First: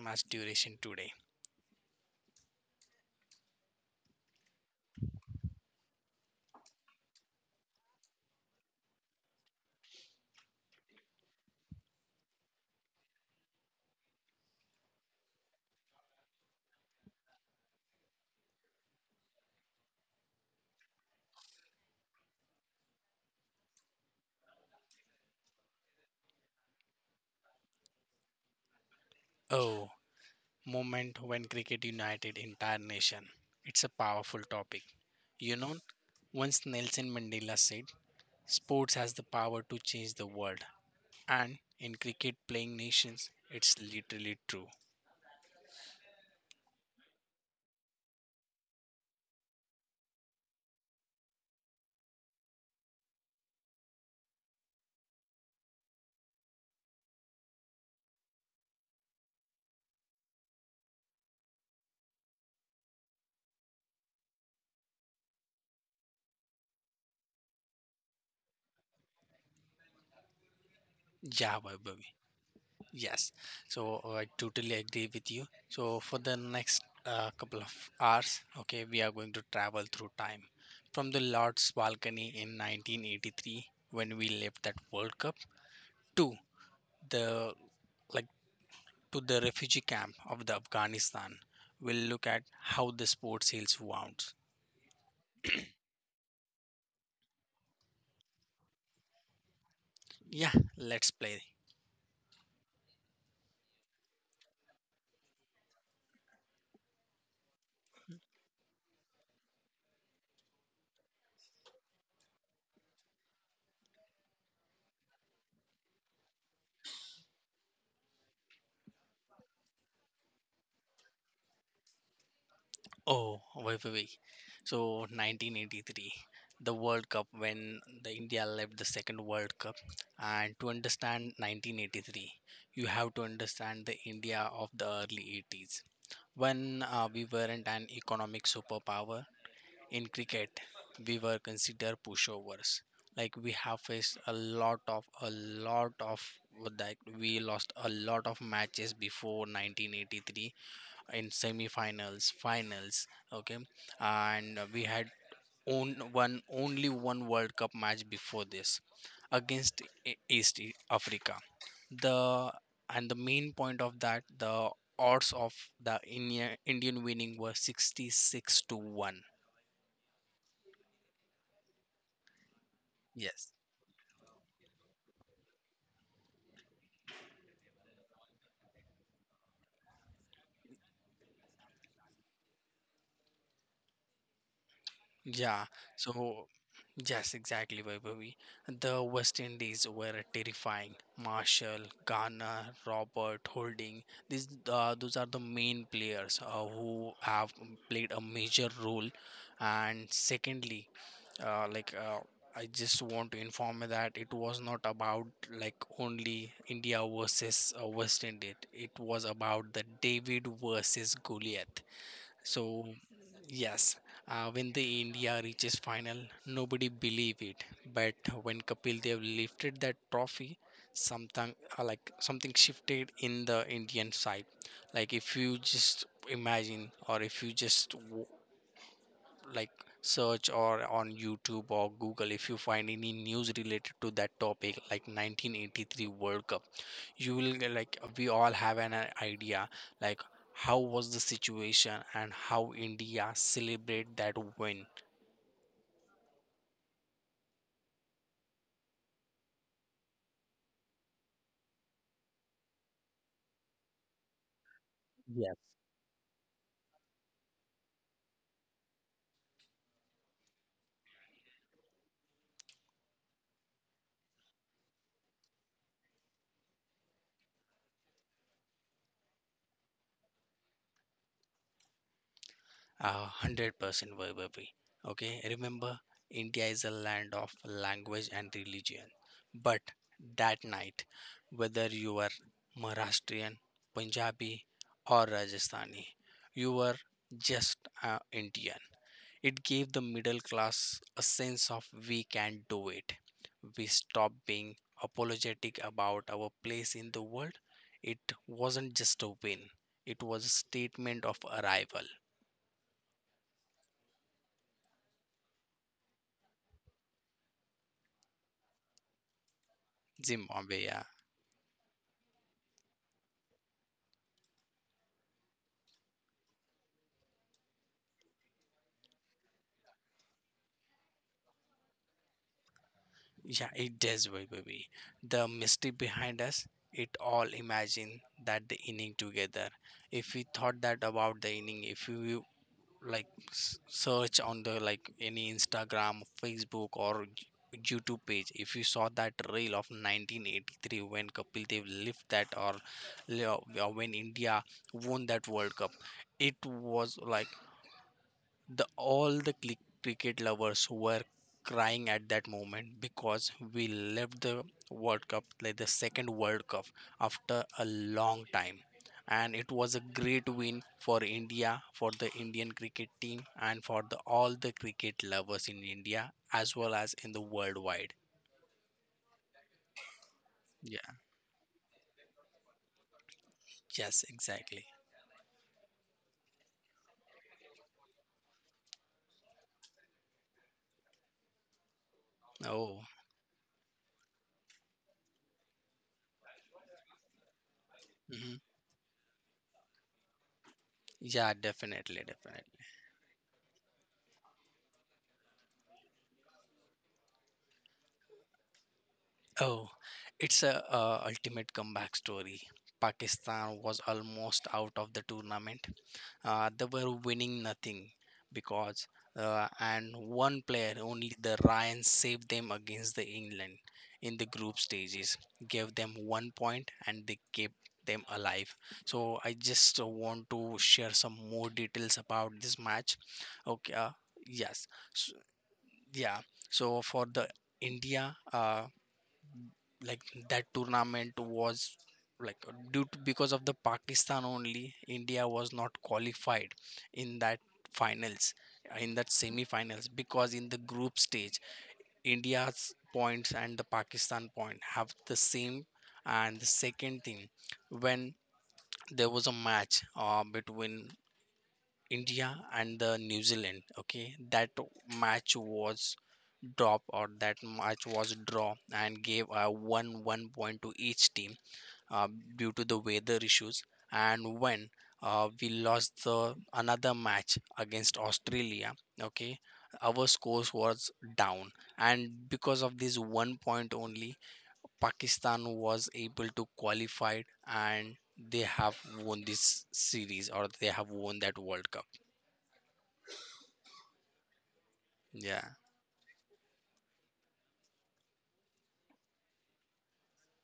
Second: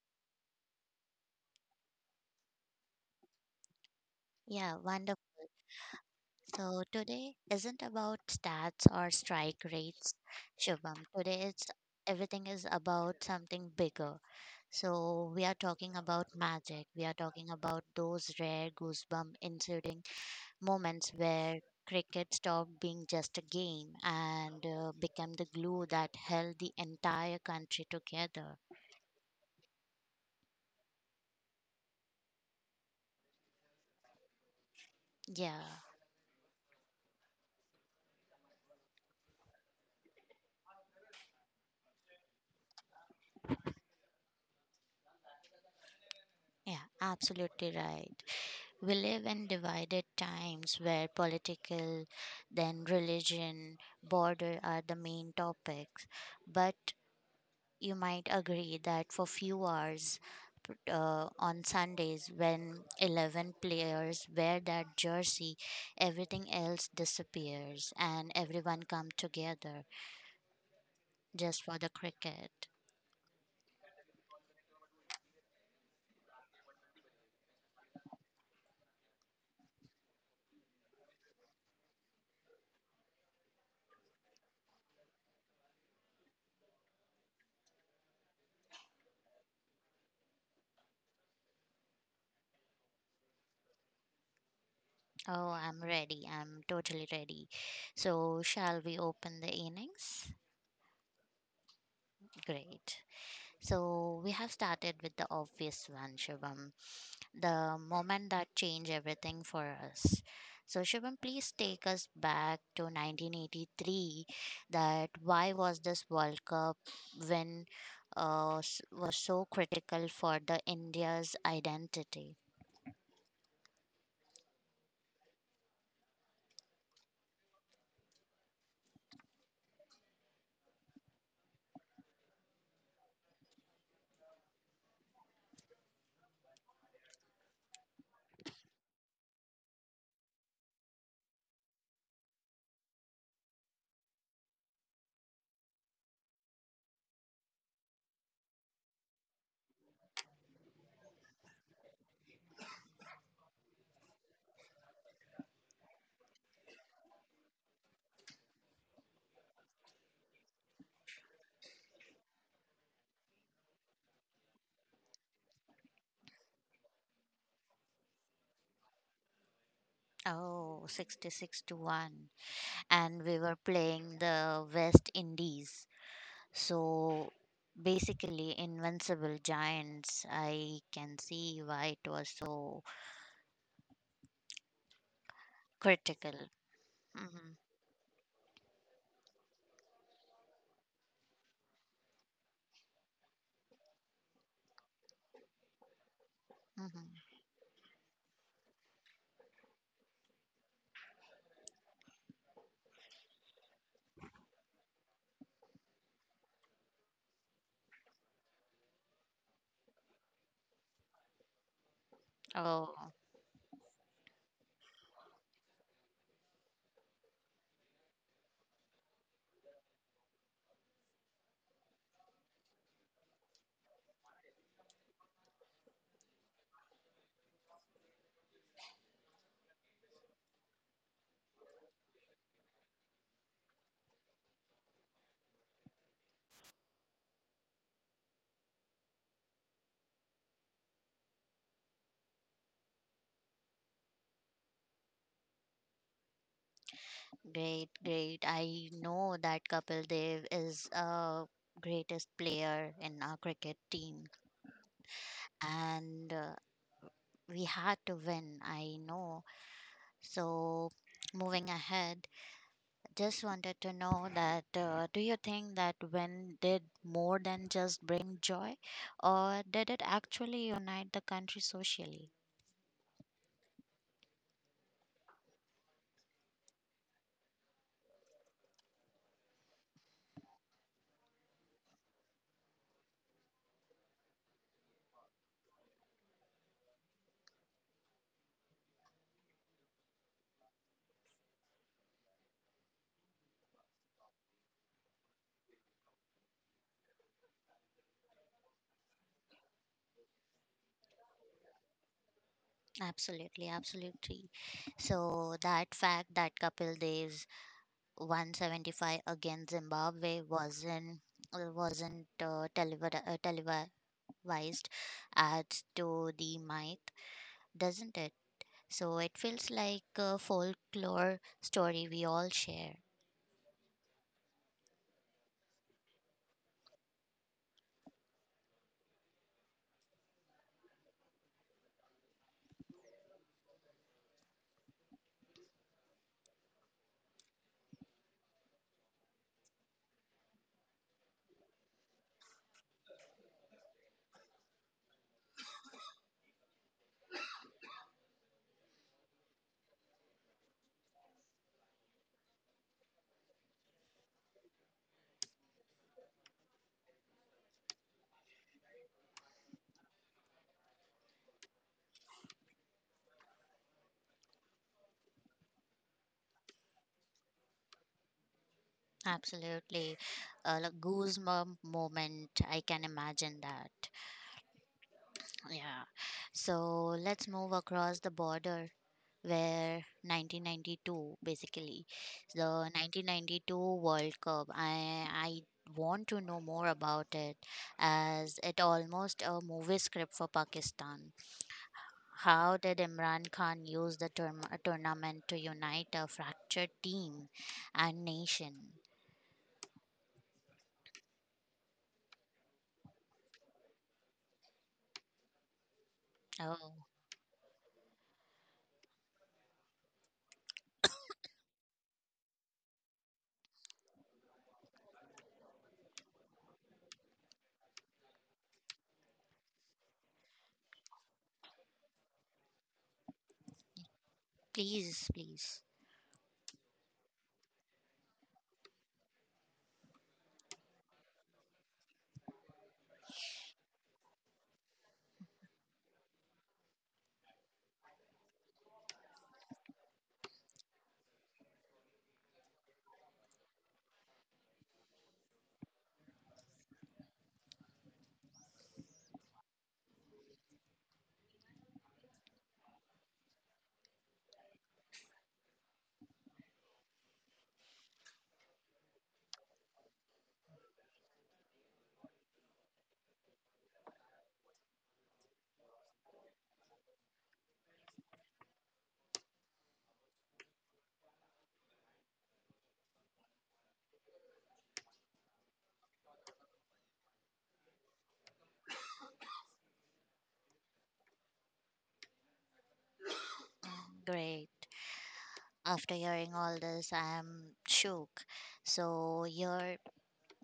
match duration today. Yeah, wonderful. So today isn't about stats or strike rates, Shubham. Today it's everything is about something bigger. So we are talking about magic. We are talking about those rare goosebump moments where cricket stopped being just a game and became the glue that held the entire country together. Oh, moment when cricket united entire nation. It's a powerful topic. You Yeah, know, once Nelson Mandela said, sports has the power to change the world. And in cricket playing nations, it's literally true. yeah, absolutely right. We live in divided times where political, then religion, border are the main topics. But you might agree that for few hours on Sundays when 11 players wear that jersey, everything else disappears and everyone come together Yeah, just for the Vaibhavi. cricket. Yes, so I totally agree with you. So for the next couple of hours, okay, we are going to travel through time from the Lord's balcony in 1983 when we left that World Cup to the like to the refugee camp of the Afghanistan. We'll look at how the sport heals wounds. Oh, I'm ready. I'm totally ready. So, shall we open the innings? Yeah, let's play. Great. So, we have started with the obvious one, Shivam. The moment that changed everything for us. So, Shivam, please take us back to 1983. That why was this World Cup win was so critical for the India's identity? Oh, wait, wait, wait. So 1983, the World Cup when the India left the second World Cup, and to understand 1983, you have to understand the India of the early 80s when we weren't an economic superpower in cricket. We were considered pushovers. Like we have faced a lot of, like we lost a lot of matches before 1983 in semi-finals, finals. Okay, and we had own one only one World Cup match before this against East Africa. The the main point of that, the odds of the Indian winning were 66 to one. Oh, 66 to 1. And we Yes. were playing the West Indies. So, basically, invincible giants. I can see why it was so Yeah, critical. so, yes, Hmm. exactly, Vaibhavi. The West Indies were terrifying. Marshall, Garner, Robert, Holding. Those are the main players who Hmm. have played a major role. And secondly, like I just want to inform you that it was not about like only India versus West Indies. It was about the David versus Goliath. So Oh, yes, when the India reaches final, nobody believe it. But when Kapil Dev lifted that trophy, something shifted in the Indian side. Like if you just imagine, or if you just like search or on YouTube or Google if you find any news related to that topic like 1983 World Cup you will get, like we all have an idea like how was the situation and how India celebrate that win. great, great. I know that Kapil Dev is a greatest player in our cricket team and we had to win, I know. So, moving ahead, just wanted to know that do you think that win did more than just bring joy or did it actually unite the country socially? 100% Vaibhavi. Okay, remember, India is a land of language and religion. But that night, whether you are Maharashtrian, Punjabi, or Rajasthani, you were just Indian. It gave the middle class a sense of we can do it. We stopped being apologetic about our place in the world. It wasn't just a win, it was a statement of arrival. Absolutely, absolutely. So that fact that Kapil Dev's 175 against Zimbabwe Zimbabwe, yeah. wasn't televised adds to the myth, doesn't it? So it feels like a folklore story we all share. Yeah, it does, Baby. The mystery behind us, it all imagine that the inning together. If we thought that about the inning, if you search on the like any Instagram, Facebook, or YouTube page, if you saw that reel of 1983 when Kapil Dev lift that, or when India won that World Cup, it was like the all the cricket lovers were crying at that moment because we left the World Cup like the second World Cup after a long time. And it was a great win for India, for the Indian cricket team, and for the, all the cricket lovers in India as well as in the worldwide. Absolutely, a like Yeah. goosebump moment. I can imagine that. Yes, exactly. Yeah. So let's move across the border where 1992 basically the Oh. 1992 World Cup, I want to know more about it, as hmm it almost a movie script for Pakistan. yeah, definitely, How definitely. did Imran Khan use the term, tournament to unite a fractured team and nation? Oh, it's a ultimate comeback story. Pakistan was almost out of the tournament. Oh, They were winning nothing because and one player only the Ryan saved them against the England in the group stages. Gave them 1 point and they kept them alive. So I just want to share some more details about this match. Okay, yes, please, so, please. yeah. So for the India. Like that tournament was like due to because of the Pakistan only India was not qualified in that finals in that semi-finals because in the group stage India's points and the Pakistan point have the same and the second thing when there was a match between India and the New Zealand. Okay, that match was drop or that match was draw and gave a one point to each team uh, due to the weather issues. And when we lost the another match against Australia, okay, our scores was down, and because of this 1 point only, Pakistan was able to qualify and they have won this series or they have won that World Cup. Mm, great. Yeah, After hearing all this, I am shook. So your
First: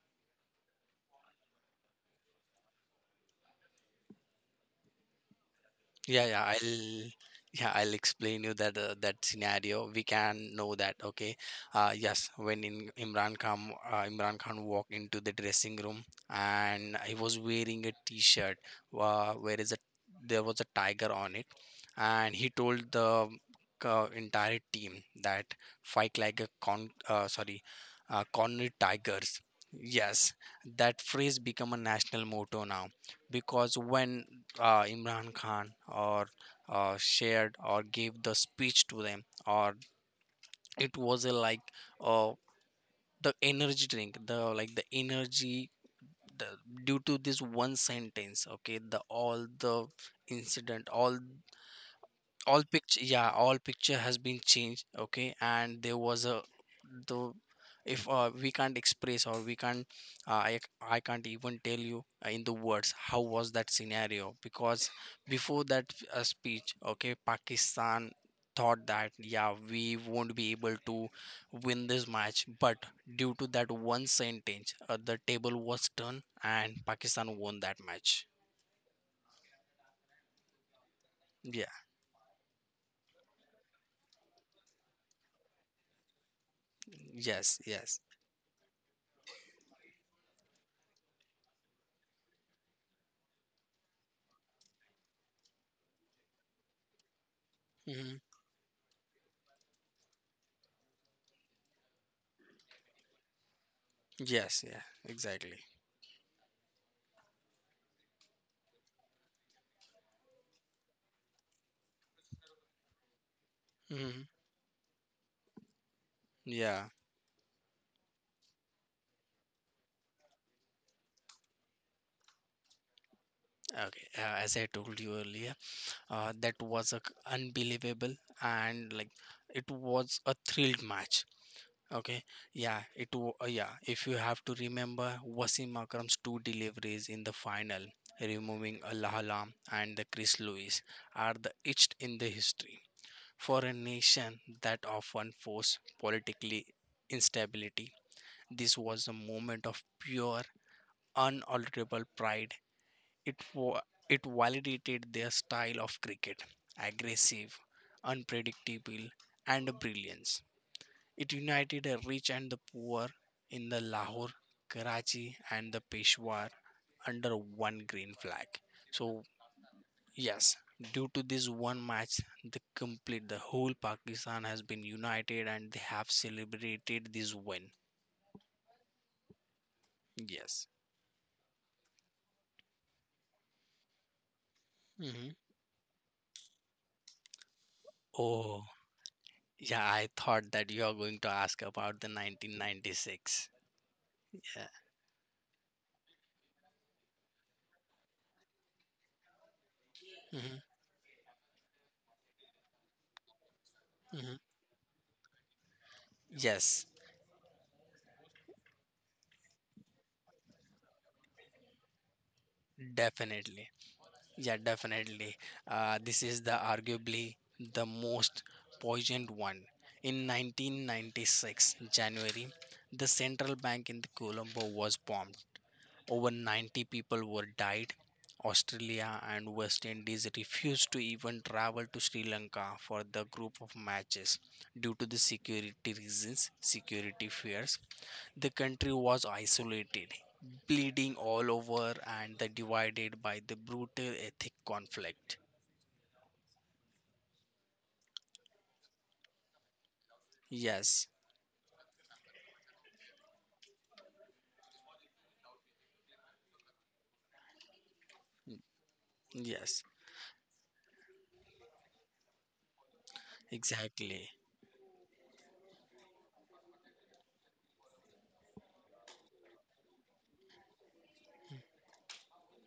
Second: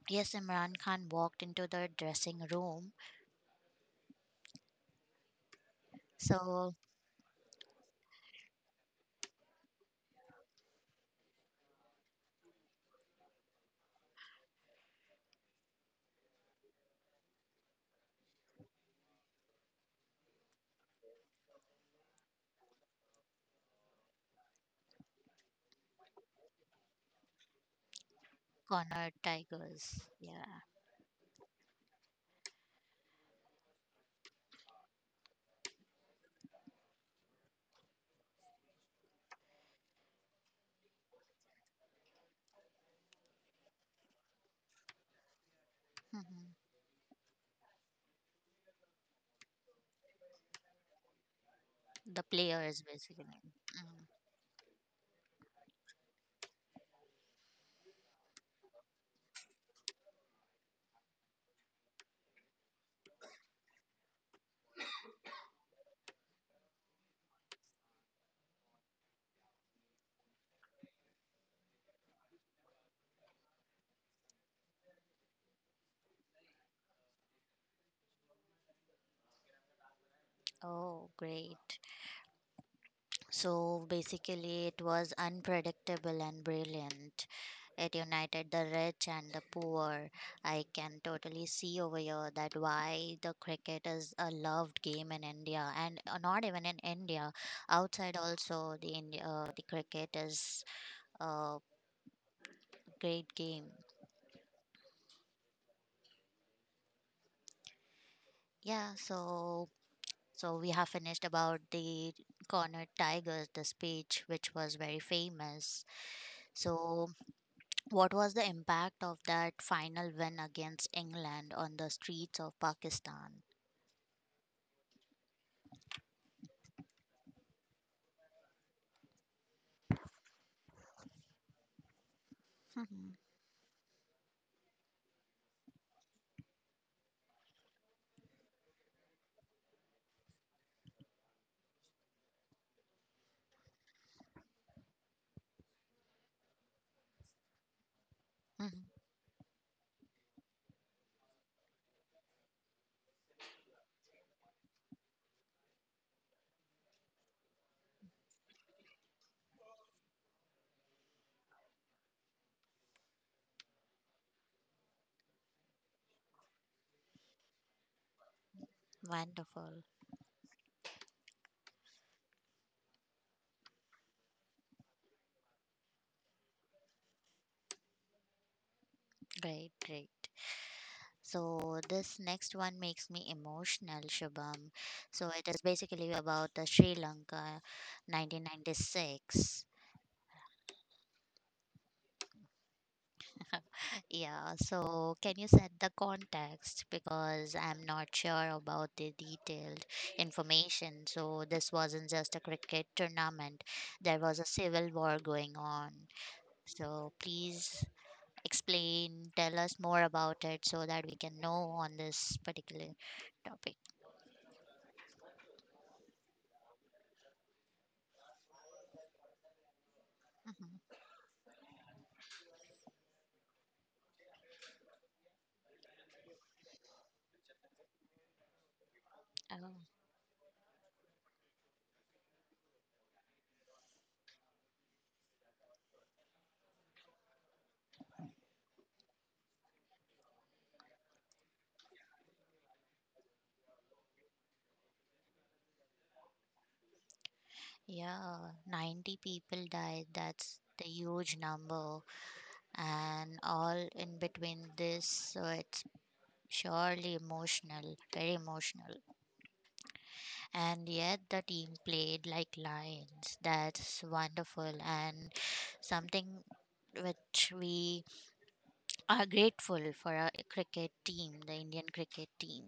yes, Imran Khan walked into the dressing room. yeah, yeah. So I'll explain you that that scenario. We can know that. Okay. Yes, when in Imran Khan Imran Khan walked into the dressing room and he was wearing a T-shirt, where is a there was a tiger on it, and he told the entire team that fight like a con sorry cornered Connor tigers. Tigers, Yes, yeah. that phrase become a national motto now because when Imran Khan or shared or gave the speech to them, or it was a like uh, the energy drink the like the energy the, Mhm. due to this one sentence, okay, the all the incident, all The all players picture, basically. yeah, all picture Mm. has been changed. Okay, and there was a the if we can't express or we can't I can't even tell you in the words how was that scenario because before that speech, okay, Pakistan thought that yeah we won't be able to win this match, but due to that one sentence the table was turned and Pakistan won that match. Oh, Yeah. great. So basically, it was unpredictable and brilliant. Yes, It yes. united the rich and the poor. I can totally see over here that why the cricket is a loved game in India and not even in India, outside Hmm. also the India, the cricket is a great game. Yes, yeah, exactly. Yeah, so. So we have finished about the cornered tigers, the speech Hmm. which was very famous. Yeah. So what was the impact of that final win against England on the streets of Pakistan? Okay. As I told you earlier, that was a c unbelievable and like it was a thrilled match. Okay. Yeah. It. Mhm, wa- Uh, yeah. If you have to remember Wasim Akram's two deliveries in the final, removing Al Ahly and the Chris Lewis, are the etched in the history for a nation that often forced politically instability. This mhm. was a moment of pure, unalterable pride. It, wa- it validated their style of cricket, aggressive, unpredictable, and brilliance. It united the rich and the poor in the Lahore, Karachi, and the Peshawar under one green flag. So, Wonderful. yes, due to this one match, the whole Pakistan has been united and they have celebrated this win. Great, great. Yes. So this next one makes me emotional, Shubham. So hmm it is basically about the Sri Lanka Oh, 1996. yeah, I thought that you are going to ask about the 1996. Yeah, so can you set the context because I'm not sure about the detailed Hmm. information. So this wasn't just a cricket tournament, there Hmm. was a civil war going on. Yes, So please explain, tell us more about it so that we can know on this particular definitely. topic. Yeah, definitely. This is the arguably the most poignant one. In Mhm. 1996, January, the central bank in Colombo was bombed. Over 90 people were died. Australia and Oh, West Indies refused to even travel to Sri Lanka for the group of matches due to the security reasons, security fears. The country was isolated, bleeding all over, and the divided by the brutal ethnic conflict. yeah, 90 people died. That's the Yes, huge number, and all in between this, so it's surely emotional, very emotional. yes, And yet the team played like lions. That's exactly. wonderful, and something which we are grateful for our cricket team, the Indian cricket team.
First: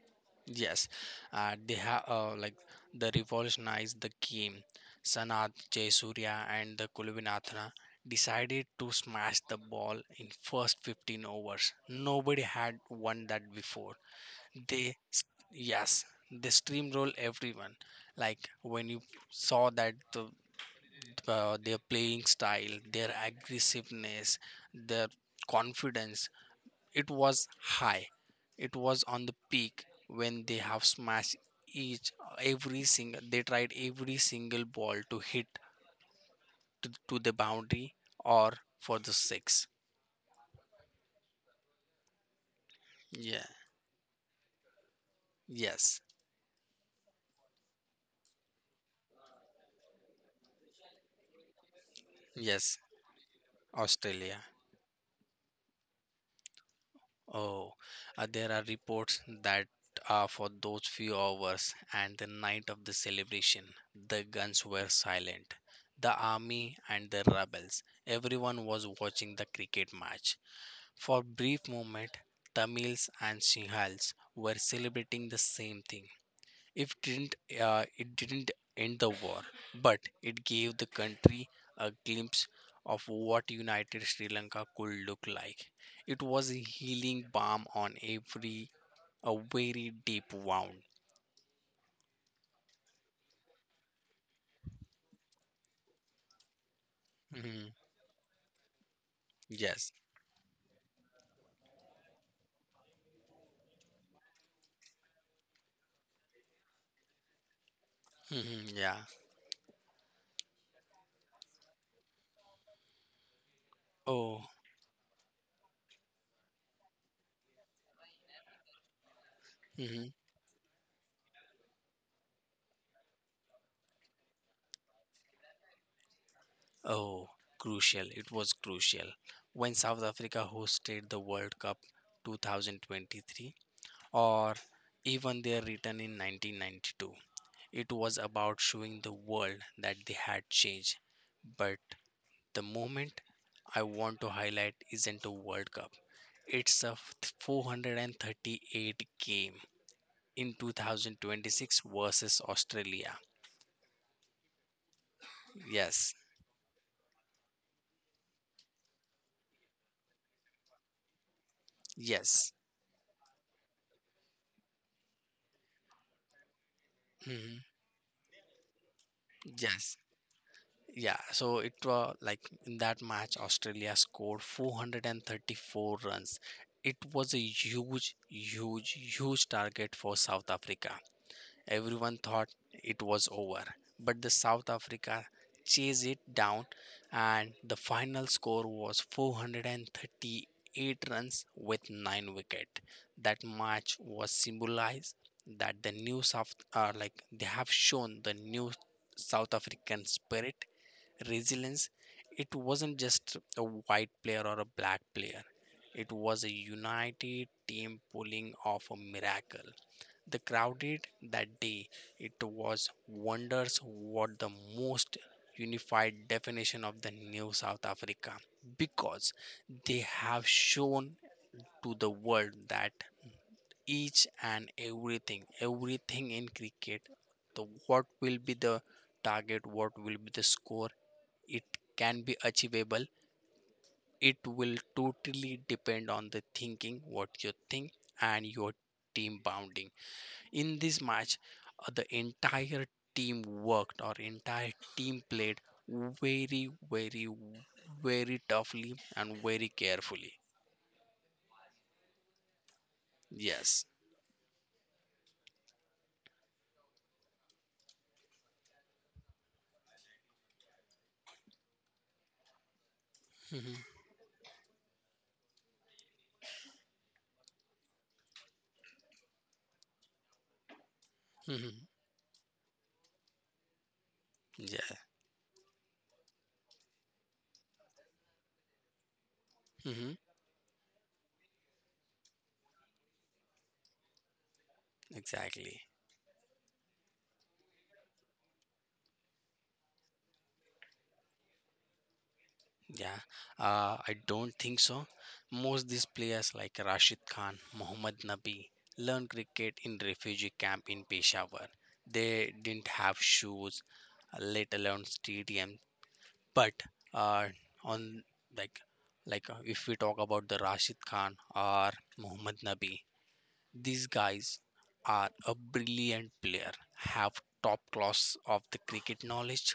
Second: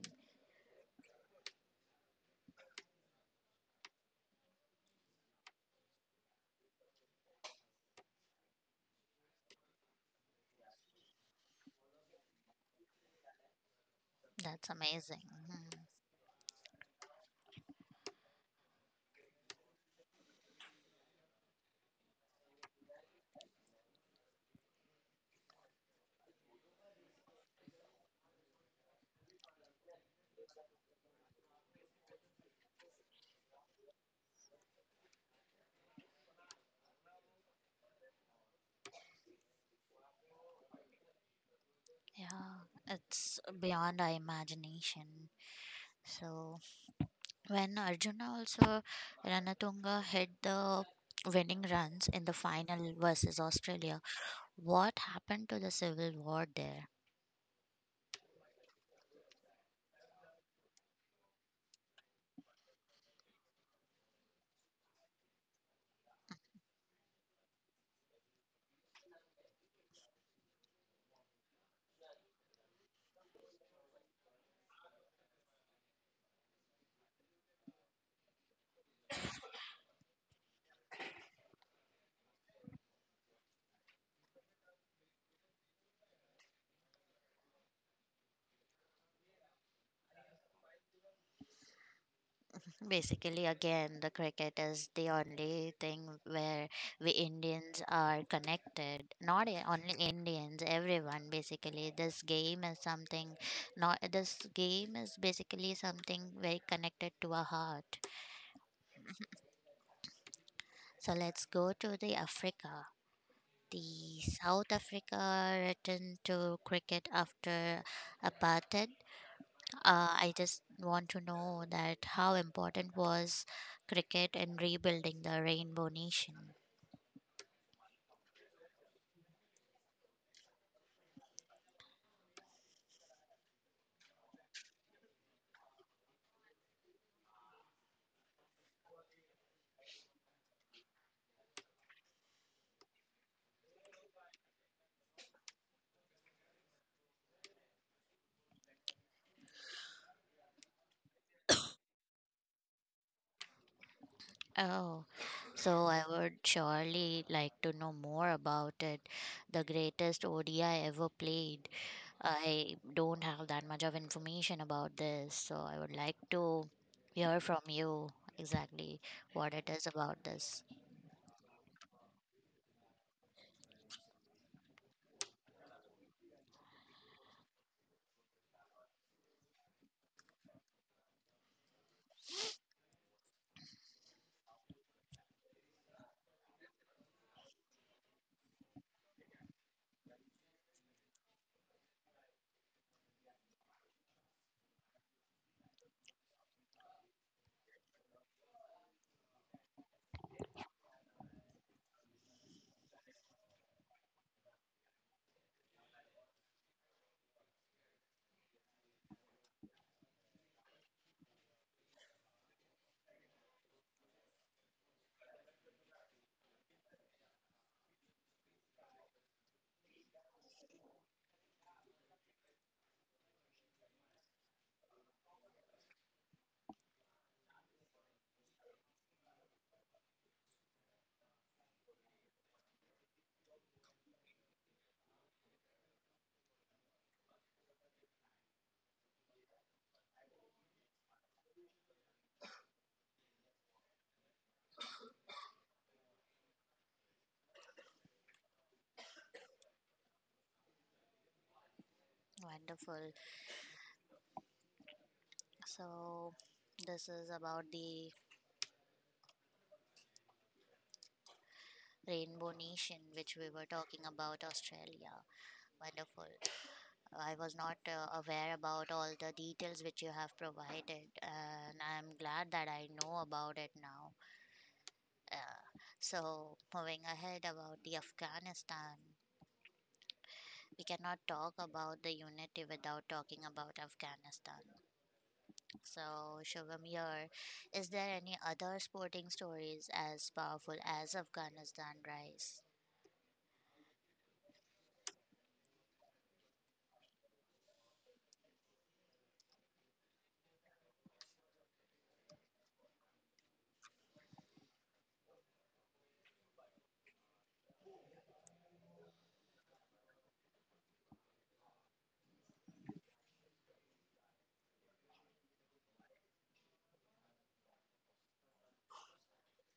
Yes, they have like the revolutionized the game. Sanat Jayasurya and the Kulvinathana decided to smash the ball in first 15 overs. Nobody had won that before. That's They, amazing. s- Mhm. yes, they steamroll everyone. Like when you saw that their playing style, their aggressiveness, their confidence. It was high. It was on the peak when they have smashed each every single. They tried every single ball to hit to the boundary or for the six. Yeah, it's Yeah. beyond our imagination. Yes. So when Arjuna also Ranatunga hit the winning runs in the Yes. final versus Australia, Australia. what happened to the civil war there? Oh, there are reports that for those few hours and the night of the celebration, the guns were silent. The army and the rebels, everyone was watching the cricket match. For brief moment, Tamils and Sinhals were celebrating the same thing. If didn't it didn't end the war, but it gave the country a glimpse of what united Sri Lanka could look like. It was a healing balm on every a very deep wound. Basically, again, the cricket is the only thing where we Mhm. Indians are connected. Not Yes. only Indians, everyone basically. This game is something, not this game is basically something very connected to our heart. Mhm. Yeah. So let's go to the Africa. The Oh. South Africa returned to cricket after apartheid. Mhm. I just want to know that how important was cricket in rebuilding the Rainbow Nation. Oh. Crucial. It was crucial when South Africa hosted the World Cup 2023 or even their return in 1992. It was about showing the world that they had changed. But the moment I want to highlight isn't a World Cup, it's a 438 game in 2026 versus Australia. Oh, so I Yes, would surely like to know more about it. The greatest ODI ever played. yes, I don't have that much of information about this, so I would like to hear hmm from you exactly what it is yes. about this. Yeah, so it was like in that match, Australia scored 434 runs. It was a huge, huge, huge target for South Africa. Everyone thought it was over, but the South Africa chased it down and the final score was 438 runs with 9 wicket. That match was symbolized that the new South like they have shown the new South African spirit, resilience. It wasn't just a white player or a black player. It was a united team pulling off a miracle. The crowded that day, it was wonders what the most unified definition of the new South Africa because they have shown to the world that each and everything, everything in cricket, the what will be the target, what will be the score, it can be achievable. It will totally depend on the thinking, what you think, and your team bounding in this match. The entire team worked or entire team played very very very toughly and very carefully. Wonderful. Yes. So, this is about the Rainbow Nation, which we were Hmm. talking about, Australia. Wonderful. I was not aware about all the details which you have provided, and Hmm. I'm glad that I know about it now. Yeah. Uh, so, moving ahead about the Afghanistan, Hmm. we cannot talk about the unity without talking about Afghanistan. Exactly. So, Shubham here, is there any other sporting stories as powerful as Afghanistan rise? Yeah, I don't think so. Most these players like rashid khan, mohammad nabi learned cricket in refugee camp in peshawar. They didn't have shoes, let alone stadium. But uh, on like like if we talk about the Rashid Khan or Muhammad Nabi, these guys are a brilliant player, have top class of the cricket knowledge,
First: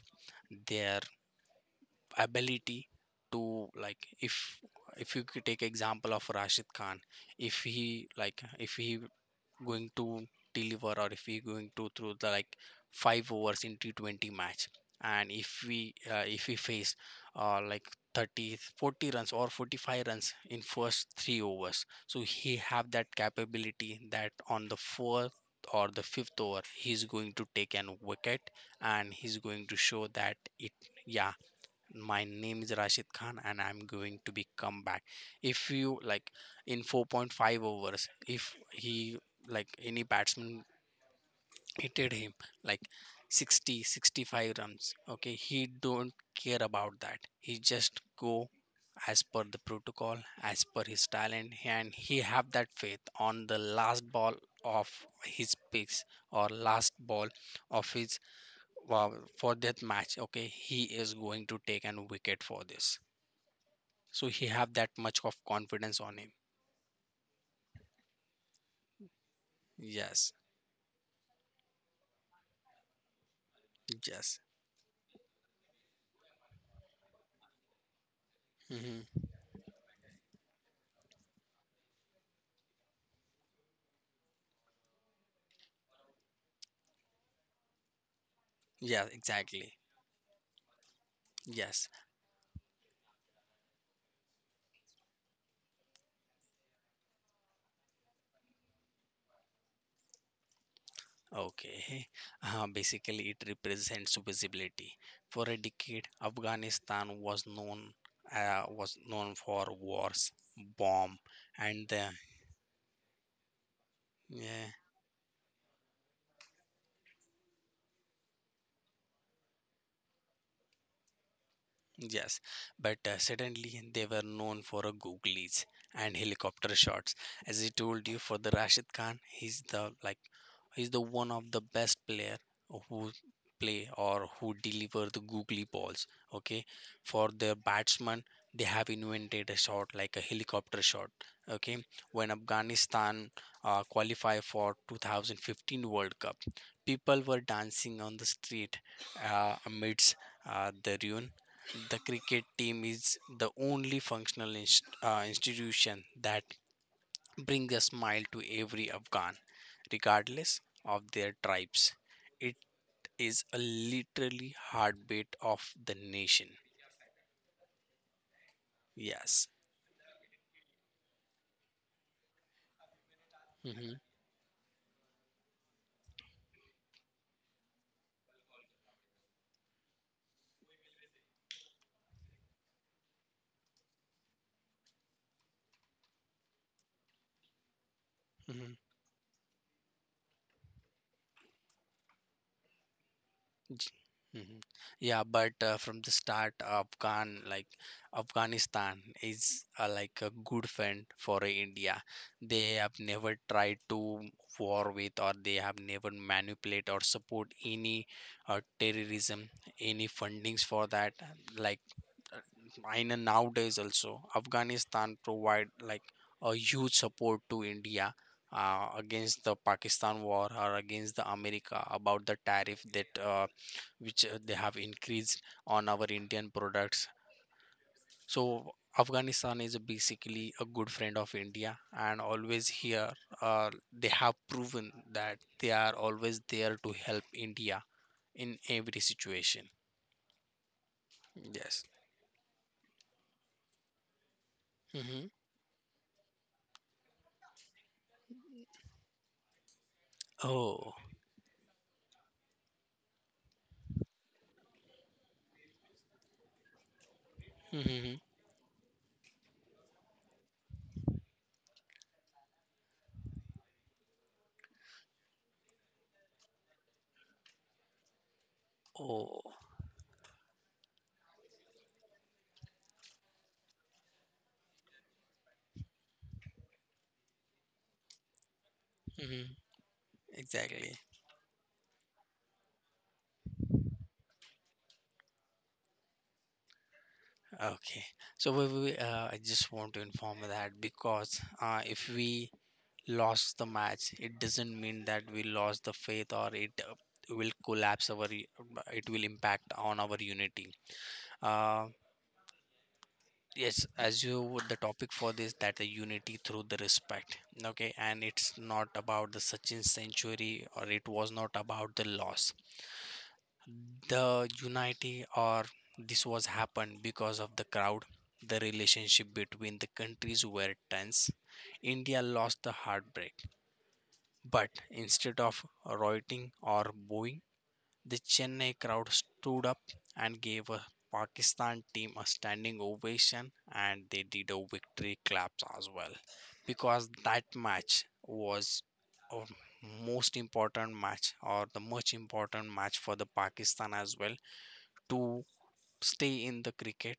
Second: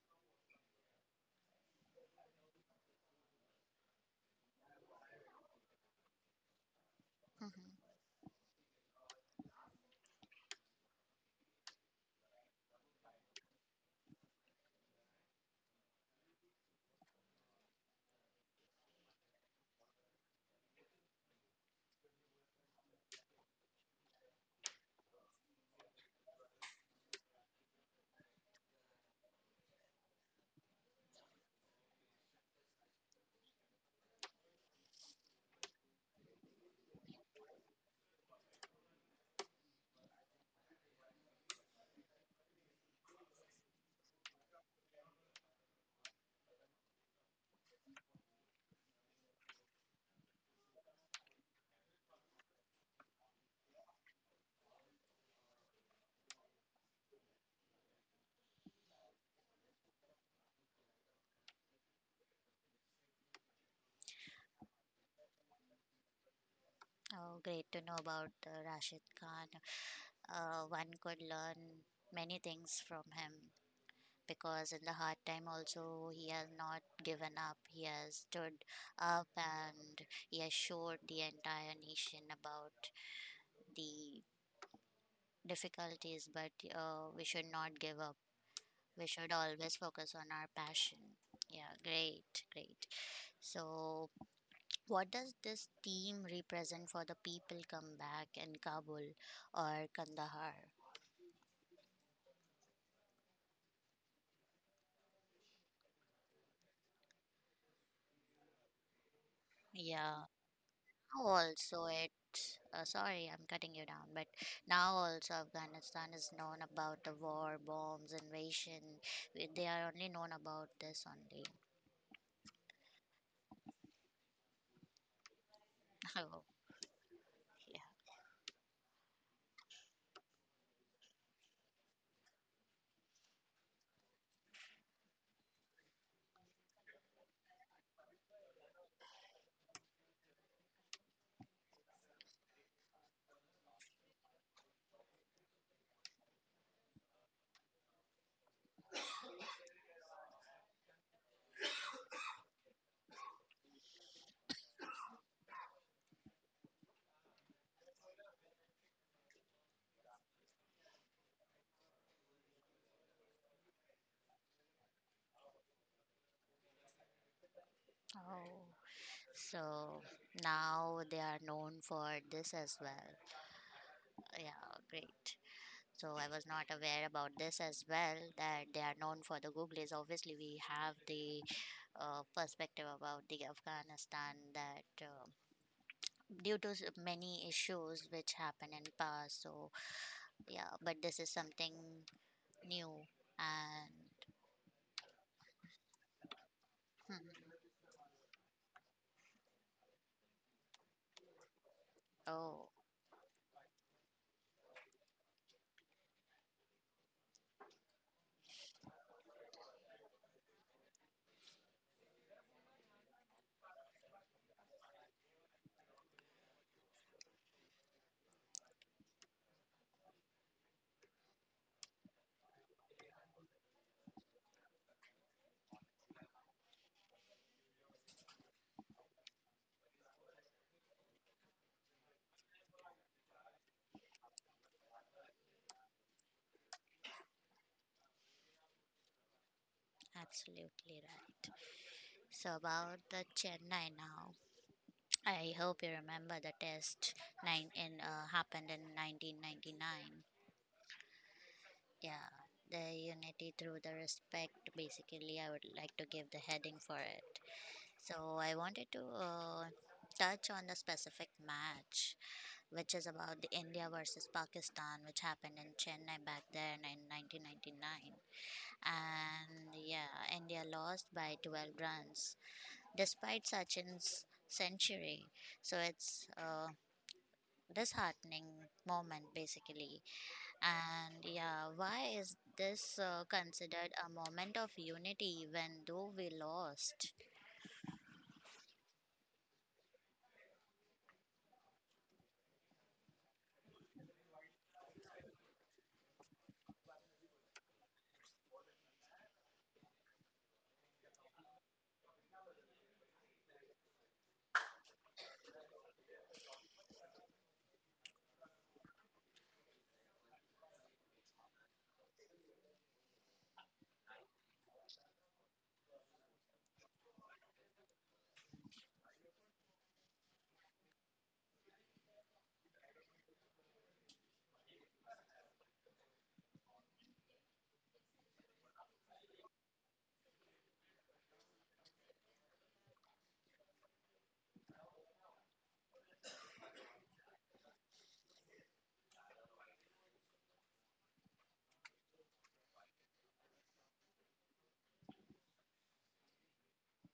their ability to like if you could take example of Rashid Khan, if Mhm. he like if he going to deliver, or if we going to through the like five overs in T20 match, and if we face like 30 40 runs or 45 runs in first three overs, so he have that capability that on the fourth or the fifth over he's going to take an wicket, and he's going to show that it. Yeah. My name is Rashid Khan and I'm going to be come back. If you like in 4.5 overs, if he like any batsman hitted him like 60, 65 runs, okay, he don't care about that, he just go as per the protocol, as per his talent, and he have that faith on the last ball of his picks, or last ball of his, uh, for that match, okay, he is going to take an wicket for this. So he have that much of confidence on him. Oh, great to know about Rashid Khan. Yes. One could learn many things from him. Yes. Because in the hard time also, he has not given up. He has stood Hmm. up and he has showed the entire nation about the difficulties, but we should not give up. We Yeah. should always Exactly. focus on our passion. Yeah, Yes. great, great. So what does this theme represent for the people come back in Kabul or Kandahar? Okay. Basically it represents visibility. For a decade afghanistan was known, was known for wars, Yeah, bomb, also and the. it's, sorry, I'm cutting you down, but Yeah. now also Afghanistan is known about the war, bombs, invasion. They are only known about this only. Yes, but suddenly they were known for a googlies and Oh, helicopter shots. As I yeah. told you, for the Rashid Khan, he's the like he's the one of the best player who play or who deliver the googly balls. Okay, for the batsman, they have invented a shot like a helicopter shot. Okay, when Afghanistan qualify for 2015 World Cup, people were dancing on the street amidst the ruin. The cricket team is the only functional institution that brings a smile to every Afghan, regardless of their tribes. It is a literally heartbeat of the nation. Oh. Yes. So now they are known for this as well. Hmm. Yeah, great. So I was not aware about this as well, that they are known for the googlies. Obviously, we have the perspective about the Afghanistan that due to many issues which happened in past. So yeah, but this is something new J- and, mhm. Yeah, but from the start, hmm, Afghan like Afghanistan is like a good friend for India. They oh, have never tried to war with, or they have never manipulate or support any terrorism, any fundings for that. Like uh, in nowadays also, Afghanistan provide like a huge support to India. Against the Pakistan war, or against the America about the tariff that which they have increased on our Indian products. So Afghanistan is basically a good friend of India, and always here, uh, they have proven that they are always there to help India in every situation. absolutely right. Yes. So about the Chennai now, Hmm. I hope you remember the test nine in, happened in 1999. Oh. Yeah, the unity through the respect. Basically, I would like to give the heading for it. Hmm. So I wanted to touch on the specific match which is about the India versus Pakistan, which happened in Chennai back then in 1999. Oh. And yeah, India lost by 12 runs despite Sachin's century. So it's a disheartening moment Hmm. basically. Exactly. And yeah, why is this considered a moment of unity when though we lost? Okay. So I just want to inform that, because if we lost the match, it doesn't mean that we lost the faith, or it will collapse our it will impact on our unity. uh, yes, as you the topic for this, that the unity through the respect, okay, and it's not about the sachin century, or it was not about the loss, the unity or this was happened because of the crowd. The relationship between the countries were tense. India lost the heartbreak. But instead of rioting or booing, the Chennai crowd stood up and gave a Pakistan team a standing ovation, and they did a victory claps as well, because that match was a most important match, or the most important match for the Pakistan as well, to stay in the cricket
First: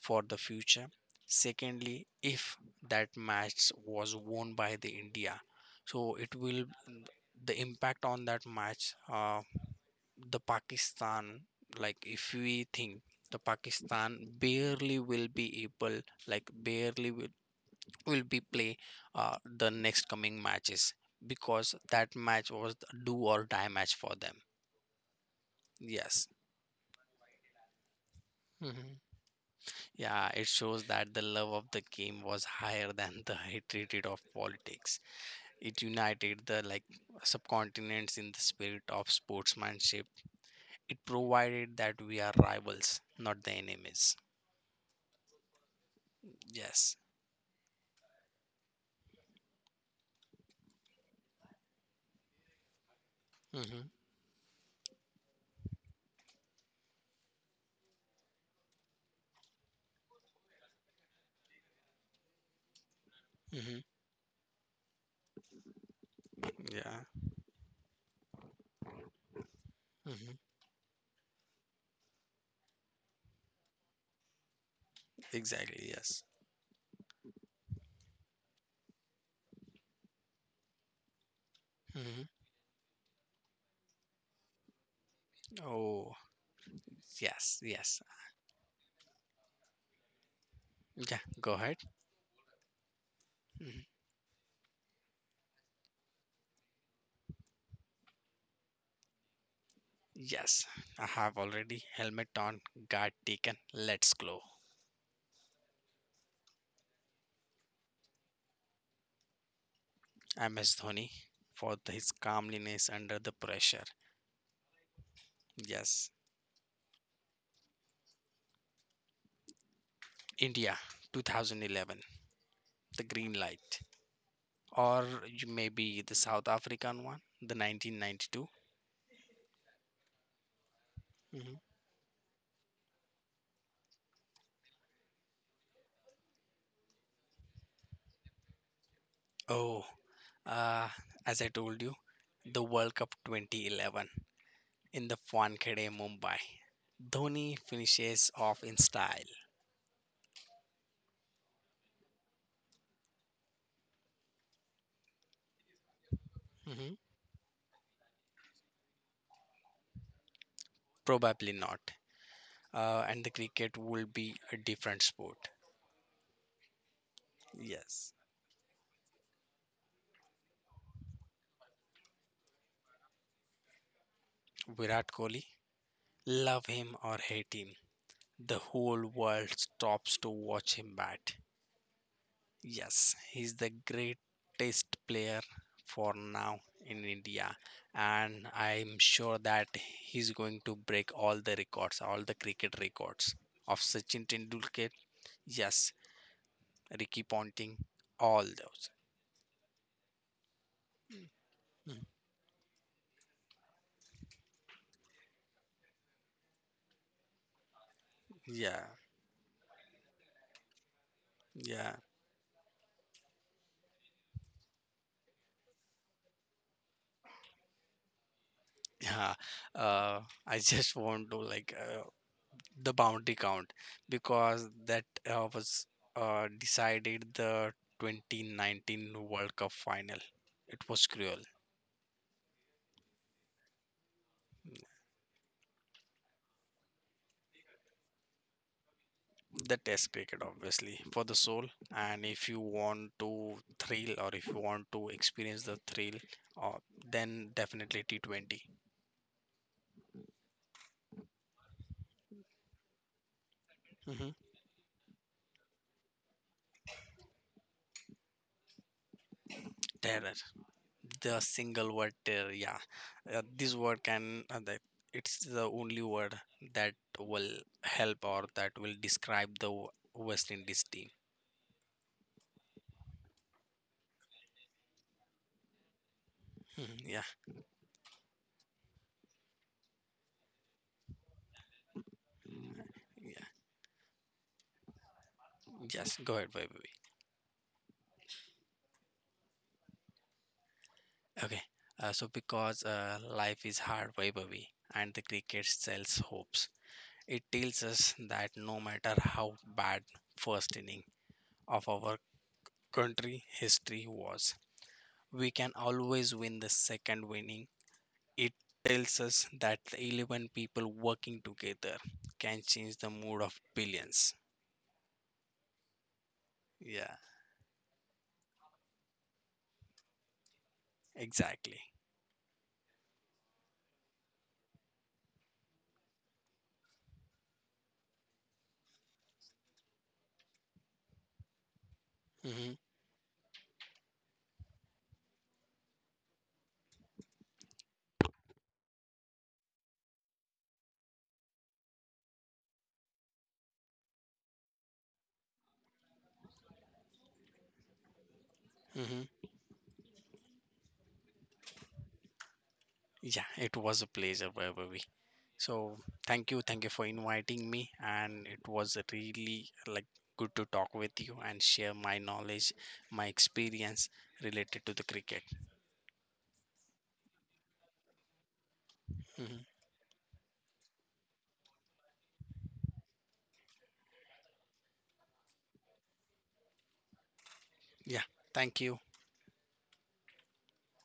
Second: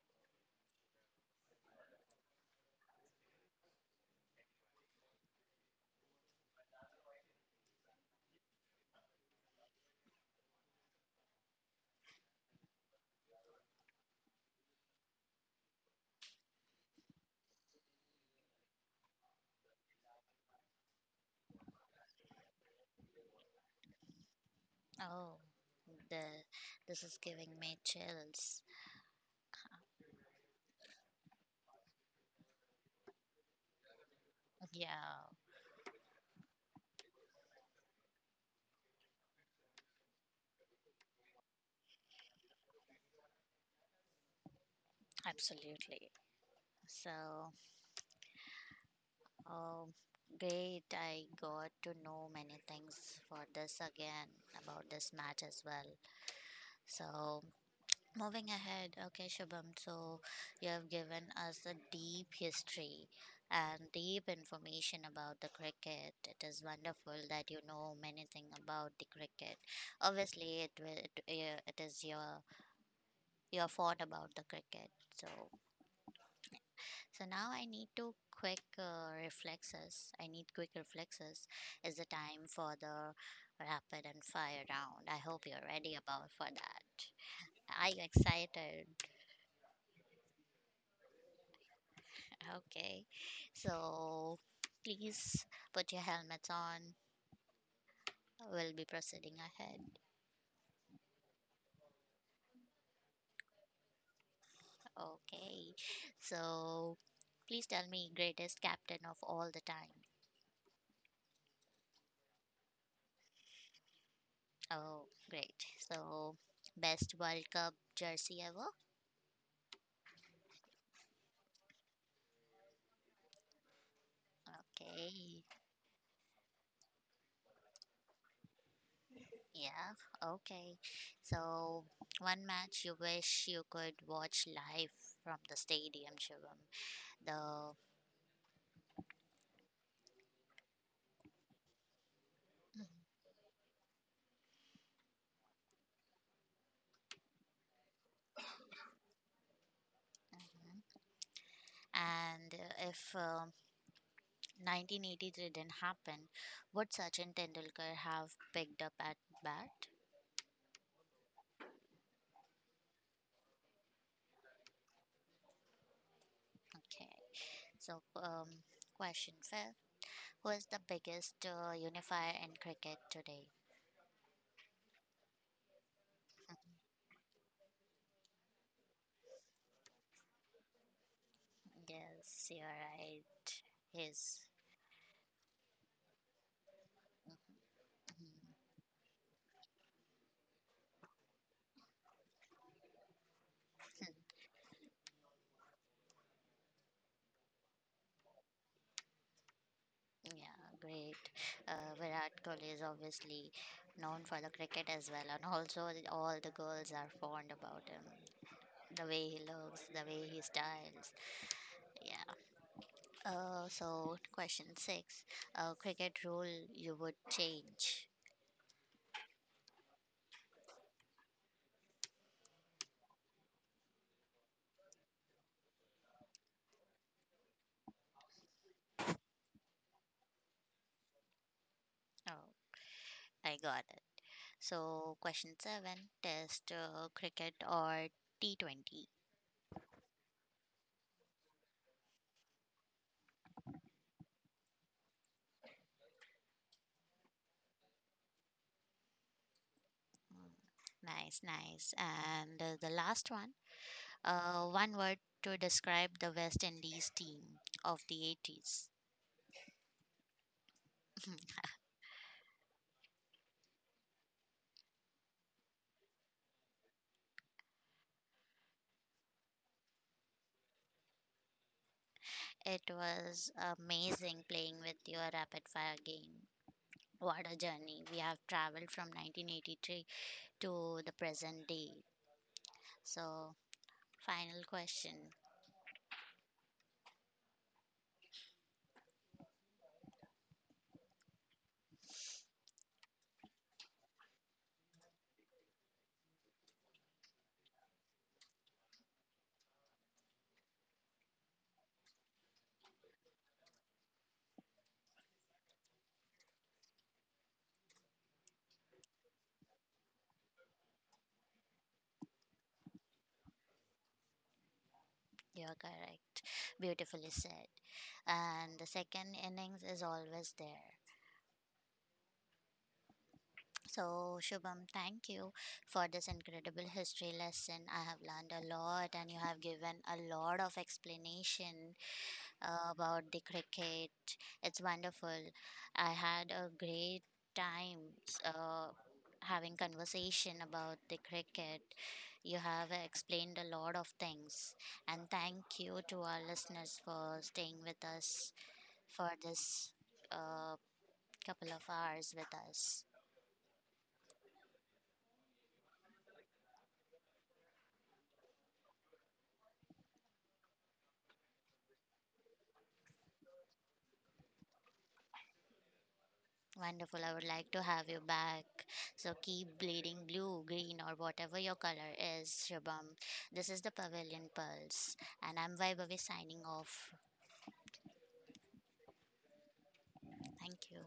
for the future. Secondly, if that match was won by the India, so it will the impact on that match, the Pakistan, like if we think the Pakistan barely will be able, like barely will be play the next coming matches, because that match was the do or die match for them. Oh, the Yes. this is giving me chills. Yeah, it shows that the love of the game was higher than the hatred of politics. Yeah, It united the like subcontinents in the spirit of sportsmanship. It provided that we are rivals, not the enemies. absolutely. Yes. So. Oh, great. I got to know many things for this Mm-hmm. again, about this match as well. So, moving ahead, okay, Shubham. So, you have given us a deep history and Mm-hmm. deep information about the cricket. It is wonderful Yeah. that you know many things about the cricket. Mm-hmm. Obviously, it will, it, eh, it is your thought about the cricket. So, Exactly. Yes. So, now I need to quick reflexes. I need quick reflexes. Is the Mm-hmm. time for the rapid and fire round? I hope you're ready Oh, about for that. yes, Are you yes. excited? Yeah, go ahead. Okay. Mhm. So please put your helmets on. We'll be proceeding ahead. Yes, I have already helmet on, guard taken. Let's go. Okay. So please tell me greatest captain of all the time. MS Dhoni for his calmness under the pressure. Oh, great. Yes, So best World Cup jersey ever? India 2011, the green light, or Okay. maybe the South African one, the 1992. Yeah, okay. Mhm. So, one match you wish you could watch live from the stadium, Shivam. The. Oh, uh, as I told you, the World Cup 2011 in the Wankhede, Mumbai. Dhoni finishes off in style. Mhm. And if 1983 didn't happen, would Mhm. Sachin Tendulkar have picked up at bat? Probably not. And the cricket will be a different sport. Okay. So, Yes. Question fifth: who is the biggest unifier in cricket today? Virat Kohli, love him or hate him, the whole world stops to watch him bat. Yes, you're Yes, he's right. the His. greatest player for now in India, and Mm-hmm. I'm sure that he's going to break all the records, all the cricket records of Sachin Tendulkar. Yes, Ricky Ponting, all those. Yeah, great. Mm. Virat Kohli is obviously known for the cricket as well, and also all the girls are fond about him. Yeah, The way he looks, the way he styles. yeah. Yeah. So question six, cricket rule you would change. Yeah, uh, I just want to like the bounty count, because that was decided the 2019 World Cup final. It was cruel. Oh, I got it. So question seven, test cricket or T 20. The test cricket, obviously, for the soul. And if you want to thrill, or if you want to experience the thrill, uh, then definitely T20. Mm, nice, nice. And the last one, Hmm. One word to describe the West Indies team of the '80s. Terror. The single word there, yeah. This word can that it's the only word that will help, or that will describe the west indies team. It was amazing playing with your rapid fire game. Mhm. Yeah. What a journey. We have traveled from 1983 to the present day. Yeah, So, final question. just go ahead, Vaibhavi. Okay, so because life is hard, Vaibhavi, and the cricket sells hopes. It tells us that, no matter how bad first inning of our country history was, we can always win the second winning. It tells us that the 11 people working together can change the mood of billions. You're correct. Yeah, Beautifully said. And the second innings is always there. exactly. So, Shubham, thank you for this incredible history lesson. I have learned a lot and you have given a lot of explanation Hmm. About the cricket. It's wonderful. I had a great time uh, having conversation about the cricket. You have explained a lot of things, and thank you to our listeners for staying with us for Hmm. this uh, couple of hours with us. Yeah, it was a pleasure, Vaibhavi. So thank you for inviting me, and it was really like good to talk with you and share my knowledge, my experience related to the cricket. Wonderful. I would like to have you back. So Hmm. keep bleeding blue, green, or whatever your color is, Shubham. This is the Pavilion Pulse, and I'm Vaibhavi signing off. Yeah, thank you. Thank you.